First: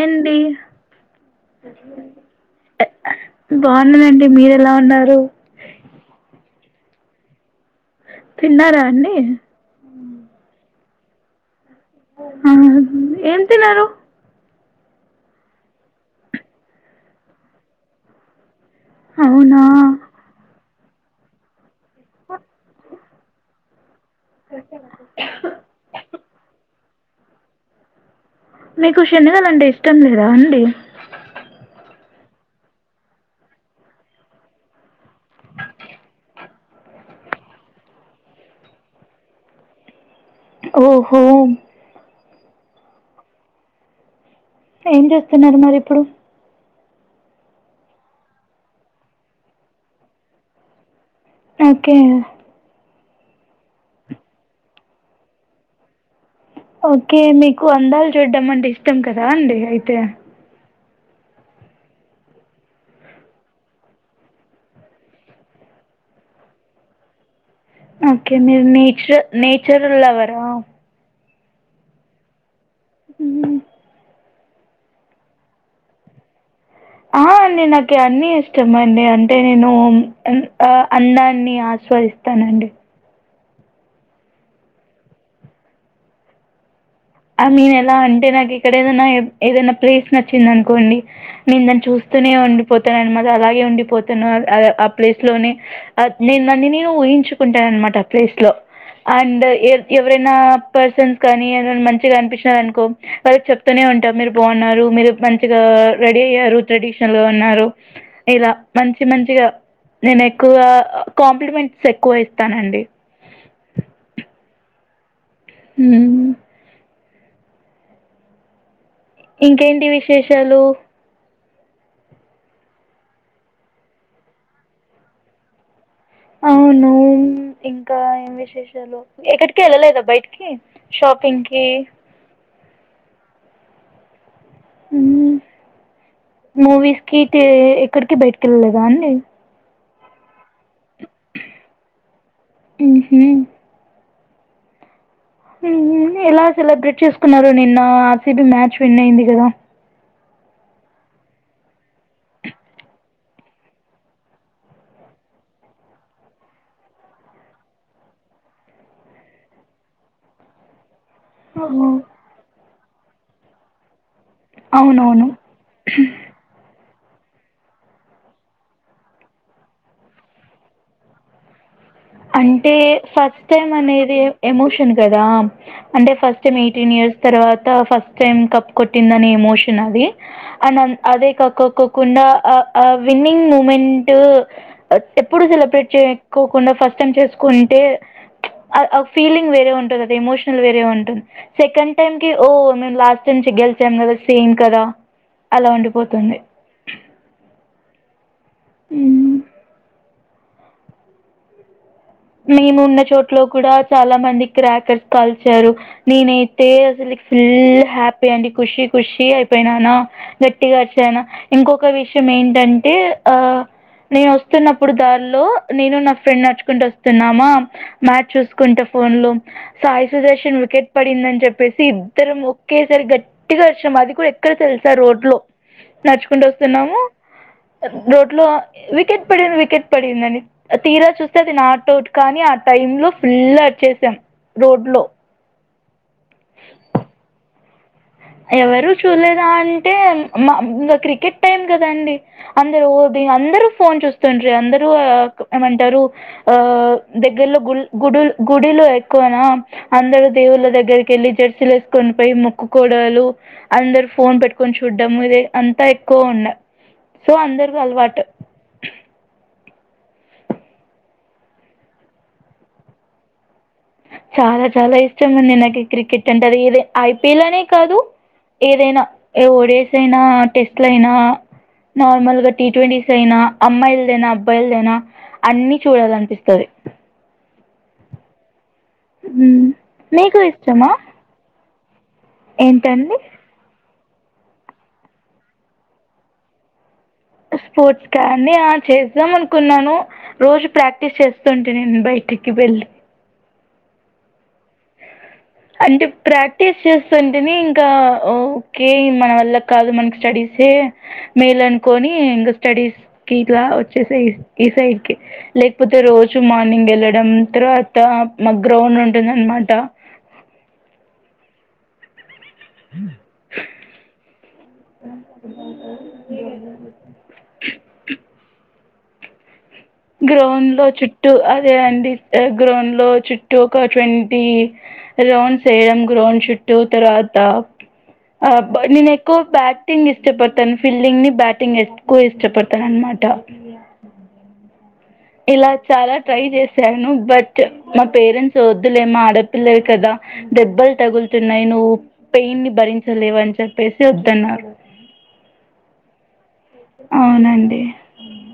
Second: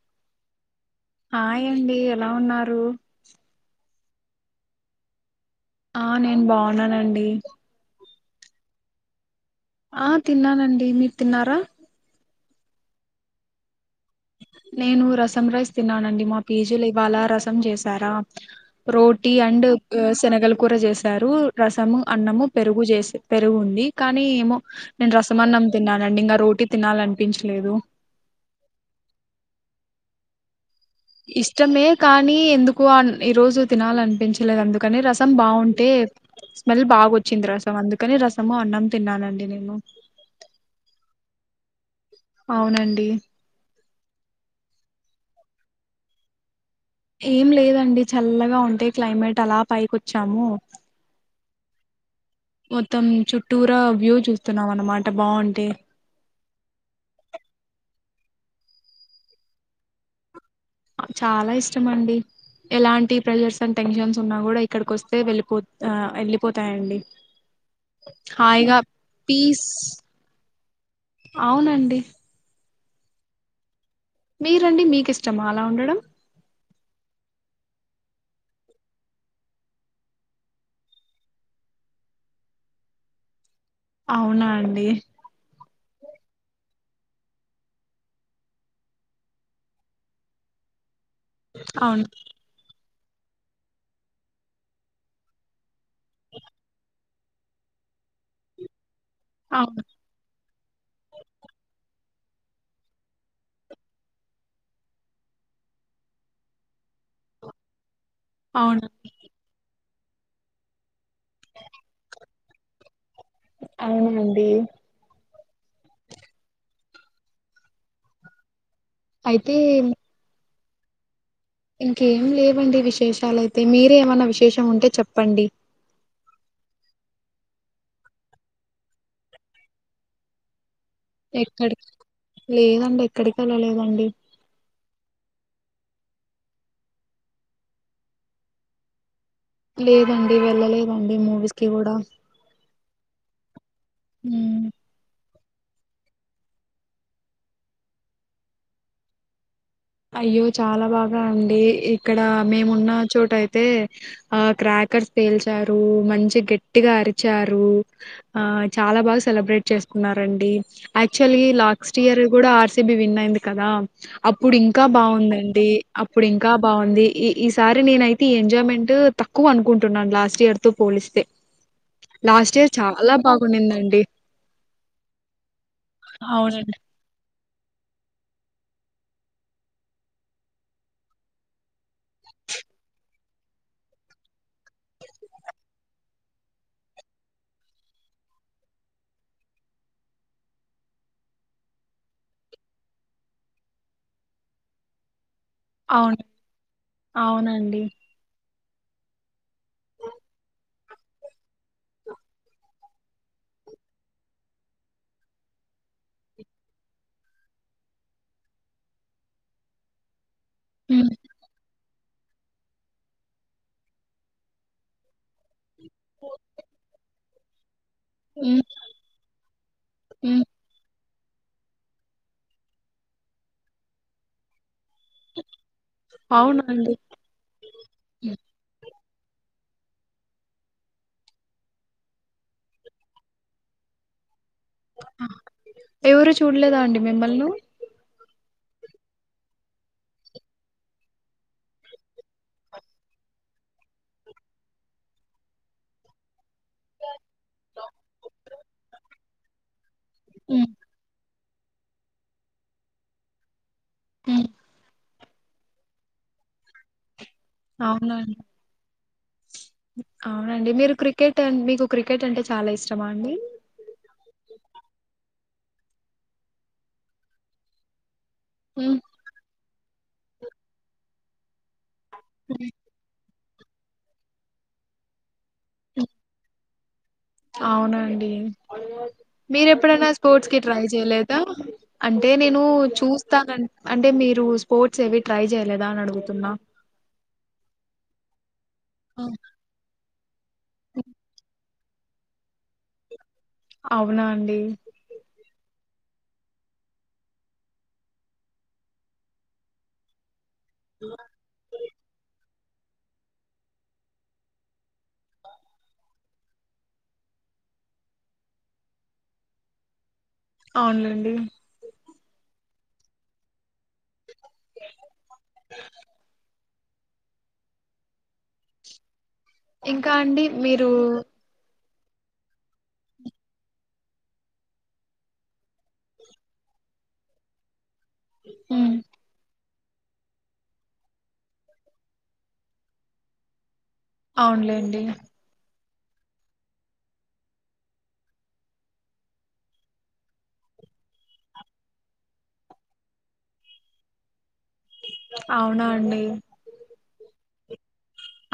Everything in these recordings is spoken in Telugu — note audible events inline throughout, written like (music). ఏంది ఆయండి ఎలా ఉన్నారు? అన్నండి మీరు ఎలా ఉన్నారు? ఆ నేను బావున్నానండి. తిన్నారా అండి? ఆ తిన్నానండి. మీరు తిన్నారా? ఆమ్ ఏం తిన్నారు? నేను రసం రైస్ తిన్నానండి. మా పేజీలు ఇవాళ రసం చేసారా రోటీ అవునా అండ్ శనగలు అ కూడా చేసారు. రసము, అన్నము, పెరుగు చేసి పెరుగుంది కానీ ఏమో నేను రసం అన్నం తిన్నానండి ఇంకా రో టి తినాలనిపించలేదు. మీకు శనగలండి ఇష్టం లేదా అండి. ఇష్టమే కానీ ఎందుకు అన్ ఈరోజు తినాలనిపించలేదు. అందుకని రసం బావుంటే స్మెల్ బాగా వచ్చింది రసం అందుకని రసము, అన్నం తిన్నానండి నేను. ఓహో అవునండి ఏం చేస్తున్నారు మరి ఇప్పుడు? ఏం లేదండి చల్లగా ఉంటే క్లైమేట్ అలా పైకొచ్చాము. ఓకే మొత్తం చుట్టూర వ్యూ చూస్తున్నాం అన్నమాట బావుంటే ఓకే మీకు అందాలు చూడ్డం అంటే ఇష్టం కదా అండి అయితే అ చాలా ఇష్టమ అండి ఎలాంటి ప్రెషర్స్ అండ్ టెన్షన్స్ ఉన్నా కూడా ఇక్కడికి వస్తే వెళ్ళిపో అ వెళ్ళిపోతాయండి. ఓకే మీరు హాయిగా నేచర పీస్ నేచర్ లవరా అవునండి ఉహు మీరండి మీకి ఇష్టం అలా ఉండడం ఆహ నేను నాకి అన్ని ఇష్టం అండి అంటే నేను ఉమ్ ఆ అన్నాన్ని ఆ స్వాదిస్తనండి. అవునా అండి ఆమీన్ ఎలా అంటే నాకు ఇక్కడ ఏదైనా ఏ ఏదైనా ప్లేస్ నచ్చింది అనుకోండి. నేను దాన్ని అవును చూస్తూనే ఉండిపోత త మాది అలాగే ఉండిపోతున్నా ఆ ఆప్లేస్ లోనే అ నేను నన్ను నేని ఊహించుకుంటాన అనమాట మాట ఆ ప్లేస్ లో అండ్ ఏ అవును ఎవరైనా పర్సన్స్ కానీ ఏదన్ మంచి మంచిగా అనిపించినారు అనుకో వాళ్ళ చెప్తూనే ఉంటాం మీరు బావున్నారు, మీరు మంచిగా రెడీ అయ్యారు ట్రెడషన్ ఎలా ఉన్నారు? ఇలా అవును మంచి మంచిగా నేను ఎక్కువగా కాంప్లిమెంట్స్ ఎక్కువ ఇ స్తానండి అవునండి ఉహు అయితే ఇంకేంటి విశేషాలు? ఇంకేం లేవండి విశేషాలైతే మీరేమన్నా విశేషం ఉంటే చెప్పండి? అవును ఇంకా ఏం విశేషాలు ఎక్కడికి వెళ్ళలేదా బయటికి? షాపింగ్ కి ఎక్కడికి లేదండి ఎక్కడికి వెళ్ళలేదండి మ్మ్ మూవీస్ కి ఎక్కడికి బయటకి కెళ్ళలేదా అండి లేదండి వెళ్ళలేదండి మూవీస్ కి కూడా ఉహు ఉను ఎలా సెలబ్రేట్ చేసుకున్నారు నిన్న యాక్చవలీ మ్యాచ్ విన్ అయింది కదా అయ్యో చాలా బాగా అండి ఇక్కడ మేము ఉన్న చోట అయితే ఆ క్రాకర్స్ పేల్చారు మంచి గట్టిగా అరిచారు ఆ చాలా బాగా సెలబ్రేట్ చేసుకు కున్నా రాండి యాక్చవల్ గా ఓహో. లాస్ట్ ఇయర్ కూడా ఆర్ సి బి విన్ అయింది కదా అప్పుడు ఇంకా అవునవును బాగుందండి అప్పుడు ఇంకా బాగుంది ఈ ఈ సారి నేనయితే ఈ ఎంజాయ్మెంట్ తక్కువ అనుకుంటున్నాను లాస్ట్ ఇయర్ తో పోలిస్తే లాస్ట్ అంటే ఇయర్ చాలా ఫస్ట్ టైమ్ బాగుండిందండి అనేది ఎమోషన్ కదా అంటే ఫస్ట్ టైం అవునండి ఎయిటీన్ ఇయర్ తర్వాత ఫస్ట్ టైమ్ కప్ కొట్టింది అనే ఎమోషన్ అది అండ్ అదే కక్కక్కకుండా ఆ ఆ విన్నింగ్ మూమెంట్ ఎప్పుడు సెలబ్రేట్ చేసుకోకుండా ఫస్ట్ టైం చేసుకుంటే ఆ ఫీలింగ్ వేరే ఉంటుంది అది ఎమోషనల్ వేరే ఉంటుంది సెకండ్ టైం కి ఓ మిము లాస్ట్ టైం గెలిచాం కదా సేమ్ కదా అలా అవును ఉండిపోతుంది అవునండి ఉనా మేము ఉన్న చోట్లో కూడా చాలా మంది క్రాకర్స్ కల్చారు నేనైతే అసలు ఫుల్ హ్యాపీ అండి ఖుషీ ఖుషి అయిపోయినాను గట్టిగా హ్మ్. అరిచాను ఇంకొక విషయం విషయం ఏంటంటే ఆ నేను వస్తున్నప్పుడు దారీ లో నేను నా ఫ్రెండ్ నడుచుకుంటూ వస్తు వస్తున్నామా మ్యాచ్ హ్మ్. చూసుకుంటా ఫోన్ లో సాయి హ్మ్. సుదర్శన్ వికెట్ పడిందని చెప్పేసి ఇద్దరం ఒకేసారి గట్టిగా అరిచాం అది కూడా ఎక్కడ తెలు సా రోడ్ లో నడుచుకుంటా అవునండి. వస్తున్నామా రోడ్ లో వికెట్ వికెట్ పడింది వికెట్ పడిందని తీరా చూస్తే అది నాట్ వికెట్ కానీ ఆ టైమ్ లో ఫుల్ అరిచేసాం రోడ్ లో ఎవరు చూడలేదా అండి మిమ్ములను ఎవరు చూడలేదా అంటే మా ఇంకా క్రికెట్ టైం కాదండి అందరు దీని అందరు ఫోన్ చూస్తు ఉంటారు అందరు అని అంటారు దగ్గర్లో గుళ్ళు గుడు గుడిలో ఎక్కువనా అందరూ దేవుళ్ళ హ్మ్. దగ్గరికి వెళ్ళి జెర్సీలు వేసుకొని పోయి ముక్కుకోవాడలు అందరు ఫోన్ హ్మ్. పెట్టుకొని చూడ్డం ఇదే అంతా ఎక్కువ ఉండా సో అందరికీ అలవాటు అవున మీరు క్రికెట్ మీకు క్రికెట్ అంటే చాలా ఇష్టమా అండి చాలా చాలా ఇష్టం అండి నాకు క్రికెట్ అంటే అది ఇదే ఐపిఎల్ అనే కాదు హ్మ్. ఏదైనా ఓవర్స్ అయినా టెస్ట్ లు అయినా నార్మల్ గా టీ హ్మ్. ట్వంటీస్ అయినా అమ్మాయిలదేనా అబ్బాయిలదేనా అన్ని చూడాలని అనిపిస్తాది అవునా అండి హ్మ్. మీరు ఎప్పుడైనా మీకు స్పోర్ట్స్ కి ట్రై ఇష్టమా చేయలేదా అంటే నేను ఏంటండి చూస్తానా అంటే మీరు స్పోర్ట్స్ ఏవి ట్రై చేయలేదా అని అడుగుతున్నా స్పోర్ట్స్ కా అండి ఆ చేద్దాం హ్మ్. అనుకున్నాను రోజు హ్మ్. ప్రాక్టీస్ చేస్తు ఎండ ఎక్కకి వెళ్ళ్ అవునా అండి అంటే ప్రాక్టీస్ చేస్తుంటిని ఇంకా ఓకే మన వల్ల కాదు మనకి స్టడీస్ ే మేలనుకోని ఇంగ స్టడీస్ కిట్ల వచ్చేసి ఈ సైడ్ కి లేకపోతే రోజు మార్నింగ్ వెళ్లడం తర్వాత మాక్ గ్రౌడ్ ఉంటుందన్నమాట అవునులేండి (inaudible) ఇంకా అండి గ్రౌండ్ లో మీరు చుట్టూ అదే అండి గ్రౌండ్ లో చుట్టూ ఒక ట్వంటీ రౌండ్స్ వేయడం గ్రౌండ్ చుట్టూ తరువత్ త అ బ్ హ్మ్. నేను ఎక్కువ బ్యాట్ టింగ్ ఇష్టపడుతాను ఫీల్డింగ్ ని బ్యాటింగ్ ఎక్కువ ఇష్టపడుతాన అన్నమాట అవునులేండి ఇలా చాలా ట్రై చేశాను బట్ మా పేరెంట్స్ వద్దులేమ్మ ఆడపిల్లలు కదా దెబ్బలు తగులుతున్నాయి నువ్వు పెయిన్ ని భరించలేవని చెప్పేసి వద్దన్నారు అవునా అండి అవునండి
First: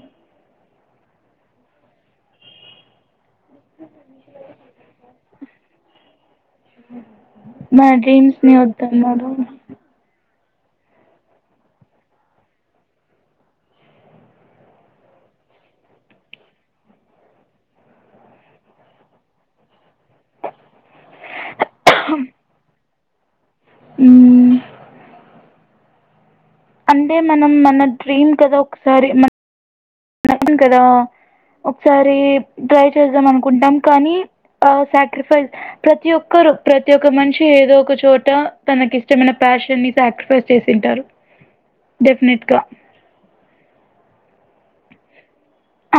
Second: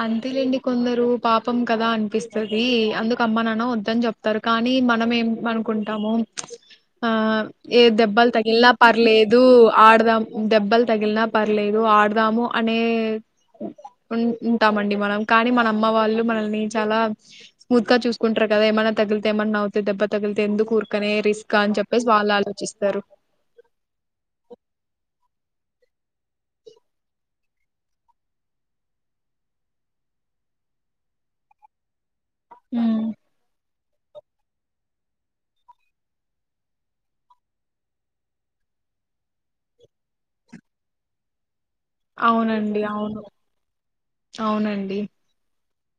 అంతేలెండి కొందరు పాపం కదా అనిపిస్తది అందుకమ్మ నాన్న వద్దని చెప్తారు కానీ మనం ఏం అనుకుంటామొ ఆ ఇగ మన దెబ్బలు డ్రీమ్స్ని తగిలిన వద్దన్నారు పర్లేదు ఆడుదాం దెబ్బలు తగిలినా పర్లేదు ఆడుదాము అనే ఉం ఉంటామండి మనం కానీ మన అమ్మ వాళ్ళు మనల్ని చాలా స్మూత్ గా చూసుకుంటారు కదా ఏమైనా తగిలితే ఏమన్నా అవ్ దెబ్బ తగిలితే ఎందుకు కూరుకనే రిస్క్ అని చెప్పేసి వాళ్ళు ఆలోచిస్తారు మ్ అంటే మనం మన డ్రీమ్ కదా ఒకసారి మన అవును కదా ఒకసారి ట్రై ఉమ్. చేద్దాం అనుకుంటాం కానీ ఆ సాక్రిఫైస్ ప్రతి ఒక్కరు ప్రతి ఒక్క మనిషి ఏదో ఒక చోట తన కిష్టమైన ప్యాషన్ ని సాక్రిఫైస్ చేసింటారు డెఫినెట్గా అవునండి అవును అవునండి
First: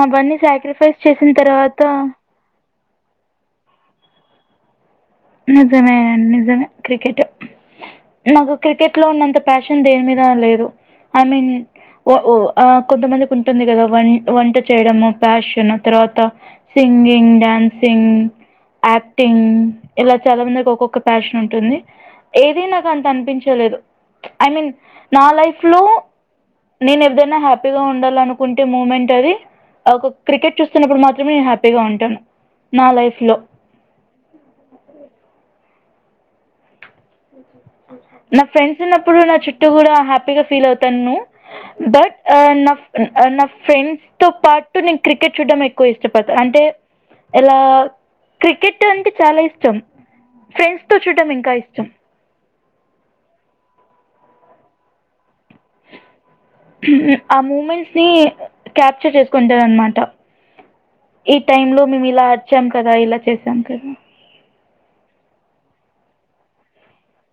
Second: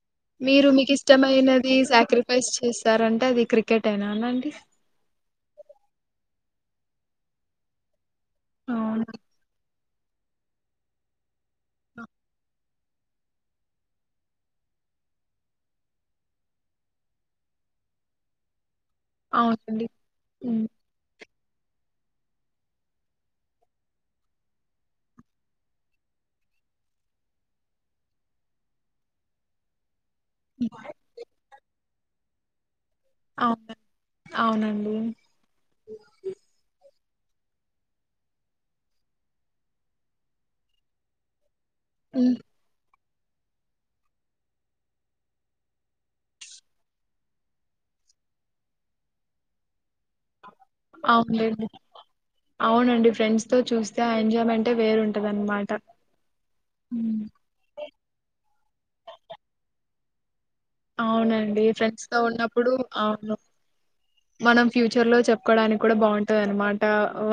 అవన్నీ మీరు మీకు సాక్రిఫైస్ చేసిన ఇష్టమైనది తర్వాత సాక్రిఫైస్ చేస్ స్తారంటే అది క్రికెటేనా అననండి నిజమే నిజమే క్రికెటే నాకు క్రికెట్ లో అవును. ఉన్నంత ప్యాషన్ దేని మీద లేదు ఐ మీన్ ఓ ఒ ఆ కొంతమందికి ఉంటుంది కదా వన్ వంట చేయడము ప్యాషన్ ఆ తవాత సిం గింగ్ డ్యాన్సింగ్ యాక్టింగ్ అవునండి. ఇలా చాలా హ్మ్. మందికి ఒకొక్క ప్యా షన్ ఉంటుంది ఏదిీ నాకు అంత అనిపించలేదు ఐ మీన్ నా లైఫ్ లో నేను ఎదైనా హ్యాపీగా ఉండాలనుకుంటే మూమెంట్ అది ఒక క్రికెట్ హ్మ్. చూస్తున్నప్పుడు మాత్రమే నేను హ్యాపీగా ఉంటాను నా లైఫ్ లో నండి నా ఫ్రెండ్స్ ఉన్నప్పుడు నా చుట్టూ కూడా హ్యాపీగా ఫీల్ అవుతాను బట్ హ్మ్. అ నఫ్ నా ఫ్రెండ్స్ తో పాటు నేను క్రికెట్ చూడ్టడం ఎక్కువ ఇష్టపడుతాను అంటే ఏలా క్రికెట్ అంటే చాలా ఇష్టం ఫ్రెండ్స్ తో చూడటడం ఇంకా అవునులెండి. ఇష్టం అవునండి ఫ్రెండ్స్ తో చూస్తే ఆ ఎంాయ్మెంటే వేరూంటద్ ఆ మూమెంట్స్ ని క్యాప్చర్ చేసుకుంటాదన్నమాట ఈ అవునండి. టైమ్ లో మేము ఫ్రెండ్స్‌తో ఇలా అరిచం ఉన్నప్పుడు కదా ఇలా అవును. చేసాం కదా మనం ఫ్యూచర్ లో చెప్పుకోడానికి కూడా బాగుంటది అనమాట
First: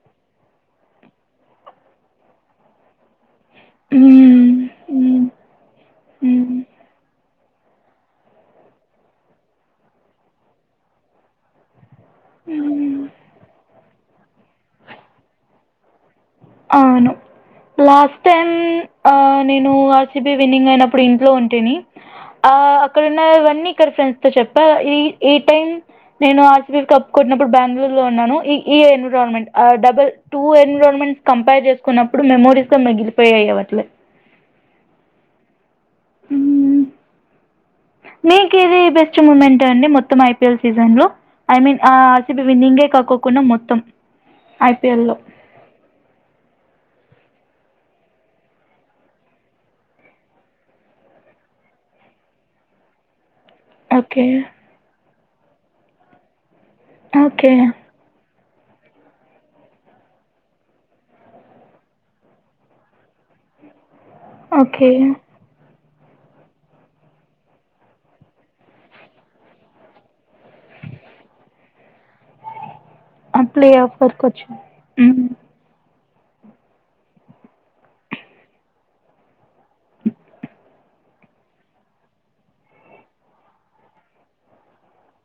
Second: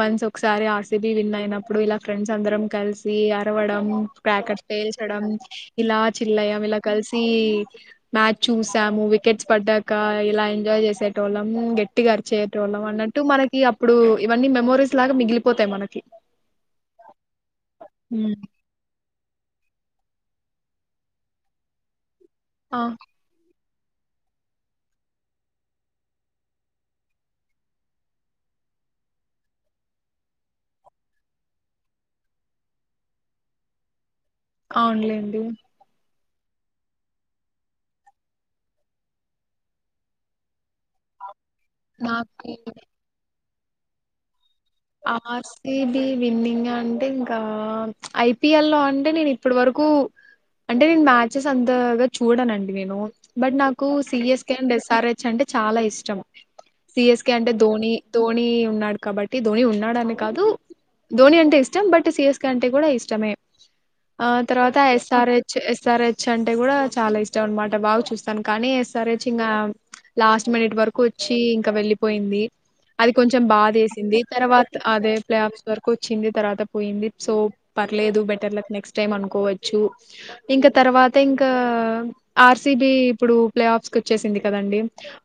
వన్స్ ఒకసారి ఆర్సిబి విన్ అయినప్పుడు ఇలా ఫ్రెండ్ మంచ్ అందరం కలిసి ఆ రవడం మ్మ్. క్రాకర్ పేల్చడం మ్మ్. ఇలా మ్మ్. చిల్లయం ఇలా కలిసి మ్యాచ్ చూసాము వికెట్స్ పడ్డాక ఇలా ఎంజాయ్ చేసేటోళ్ళం ట్టిగారిచేటోల్లం మ్మ్. అన్నట్టు మనకి అప్పుడు ఇవన్నీ మెమోరీస్ లాగా మిగిలిపోతాయి మనకి అవును లాస్ట్ ఉమ్. టైమ్ ఆ నేను ఆర్సీబీ విన్నింగ్ అయినప్పుడు ఇంట్లో ఉంటిని ఆ అక్కడున్నవన్నీ ఇక్కడి ఫ్రెండ్స్ తో చెప్ప ఈ టైమ్ నేను ఆర్సీబీ కప్ కొట్టినప్పుడు బెంగళూరు లో ఉన్నాను ఈ ఎన్విరాన్మెట్ ఆ డబల్ టూ ఎన్విరాన్మెట్ కంపర్ చేసుకున్నప్పుడు మెమోరీస్ గా మిగిలిపోయాయి అవట్లే అవునులేండి ఉమ్ నీకు ఇది బెస్ట్ మూమెంట్ అండి మొత్తం ఐపీఎల్ సీజన్ లో ఐ మీన్ ఆ ఆర్సీబీ నాకు విన్నింగే కాక్కోకుడా మొత్తం ఐపీఎల్‌లో. ఆర్సీబి విన్నింగ్ అంటే ఇంక్ కా ఐపిఎల్ లో అంటే నేను ఇప్పటి వరకు అంటే నేను మ్యాచెస్ అంతగా చూడానండి నేను బట్ నాకు okay. CSK and SR H అంటే చాలా ఇష్టం సిఎస్కే ఓకే. అంటే ధోని ధోని ఉన్నాడు కాబట్ టి ధోని ఉన్నాడని కాదు ధోని అంటే ఇష్టం బట్ సియస్ అంటే కూడా ఇష్టమే ఆ తర్వాత ఓకే. ఎస్ఆర్ హెచ్ ఎస్ సరేచ్ అంటే కూడా చాలా ఇష్టం అనమాట బాగా చూస్తాను కానీ ఏస్సరెచ్ ఇంగా లాస్ట్ మినిట్ వరకు వచ్చి ఇంకా వెళ్ళి పోయింది అది ఆ కొంచెం ప్లే ఆఫ్ బాదేసింది వరకు వచ్చింది తర్వాత అదే మ్మ్ ప్లే ఆఫ్స్ వరకు చింది తరువాత పోయింది సో పర్లేదు బెటర్లక్ నెక్స్ట్ టైం అనుకోవచ్చు ఇంకా తర్వాత తర్వాత ఇంకా ఆర్సిబి ఇప్పుడు ప్లే ఆఫ్స్ కు వచ్చేసింది కదా అండి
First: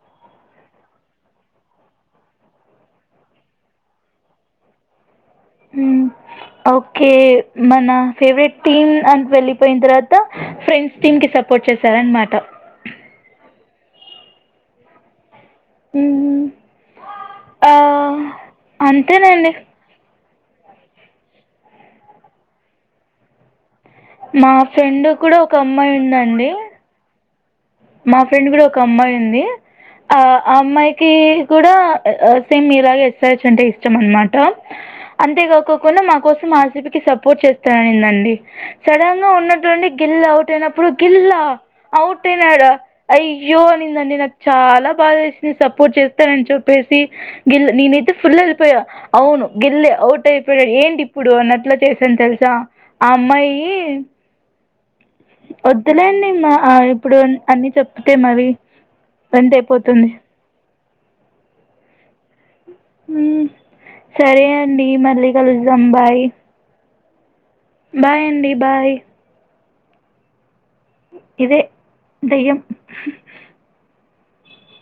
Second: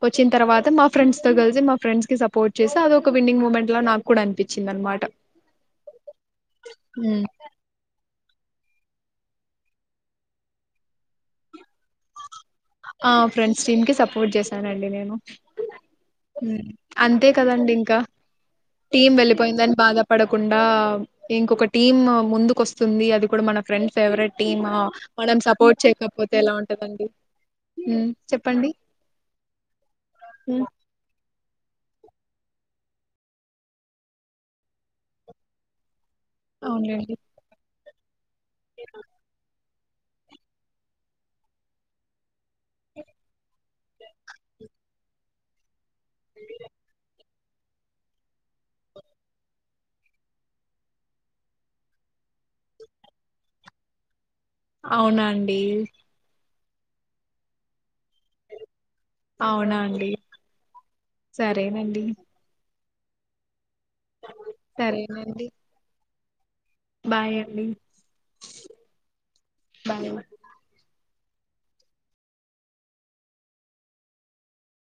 వచ్చిన తర్వాత మా ఫ్రెండ్స్ తో కలిసి మా ఫ్రెండ్స్ కి సపోర్ట్ చేసి అద ఒక విన్నింగ్ మూమెంట్ లో నాకు కూడా అనిపించింది అనమాట ఉమ్ ఓకే ఉమ్. మన ఫేవరెట్ టీమ్ అని వెళ్లిపోయిన తర్వాత ఫ్రెండ్స్ టీమ్ కి సపోర్ట్ చేశార అనమాట ఆ ఫ్రెండ్స్ టీమ్ కి సపోర్ట్ చేసానండి నేను మ్మ్. అంతే కదండి ఆ, ఇంకా టీం అంతేనండి వెళ్ళిపోయిందని బాధ పడకుండా ఇంకొక టీమ్ ముందుకు వస్తుంది అది కూడా మన ఫ్రెండ్ ఫేవరెట్ మా టీమ్ ఫ్రెండ్ మనం కూడా ఒక సపోర్ట్ అమ్మాయి చేయకపోతే ఉందండి ఎలా ఉంటదండి హ్మ్. మా ఫ్రెండ్ కూడా చెప్పండి ఒక అమ్మాయి ఉంది ఆ అమ్మాయికి కూడా సేమ్ మీలాగ ఎస్సరెచ్ అంటే ఇష్టం అనమాట అంతేకాక్కకుండా మాకు కోసం ఆర్సీబీకి అవునండి సపోర్ట్ చేస్తాననిందండి సడన్ గా ఉన్నట్టుండి గిల్ ఔట్నప్పుడు గీల్ల ఔట్ పోయాడా అయ్యో అనిందండి నాకు చాలా బాధేసింది సప్ పోర్ట్ చేస్తానని చెప్పేసి గిల్ నేనైతే ఫుల్ వెళ్ళిపోయా అవును గిల్లే అవుట్ అయిపోయాడు ఏంటి ఇప్పుడు అన్నట్ల చేశాను తెలుసా ద ఆ అమ్మాయి అవున అండి వద్దులేండి మా ఆ ఇప్పుడు అన్ని చెప్తే మరి గంట అవునా అండి అయిపోతుంది సరేనండి ఉమ్ సరే అండి మళ్ళీ కలుసాం బాయ్ బాయ బాయ్ అండి బాయ్ బాగల ఇదే దయ్యం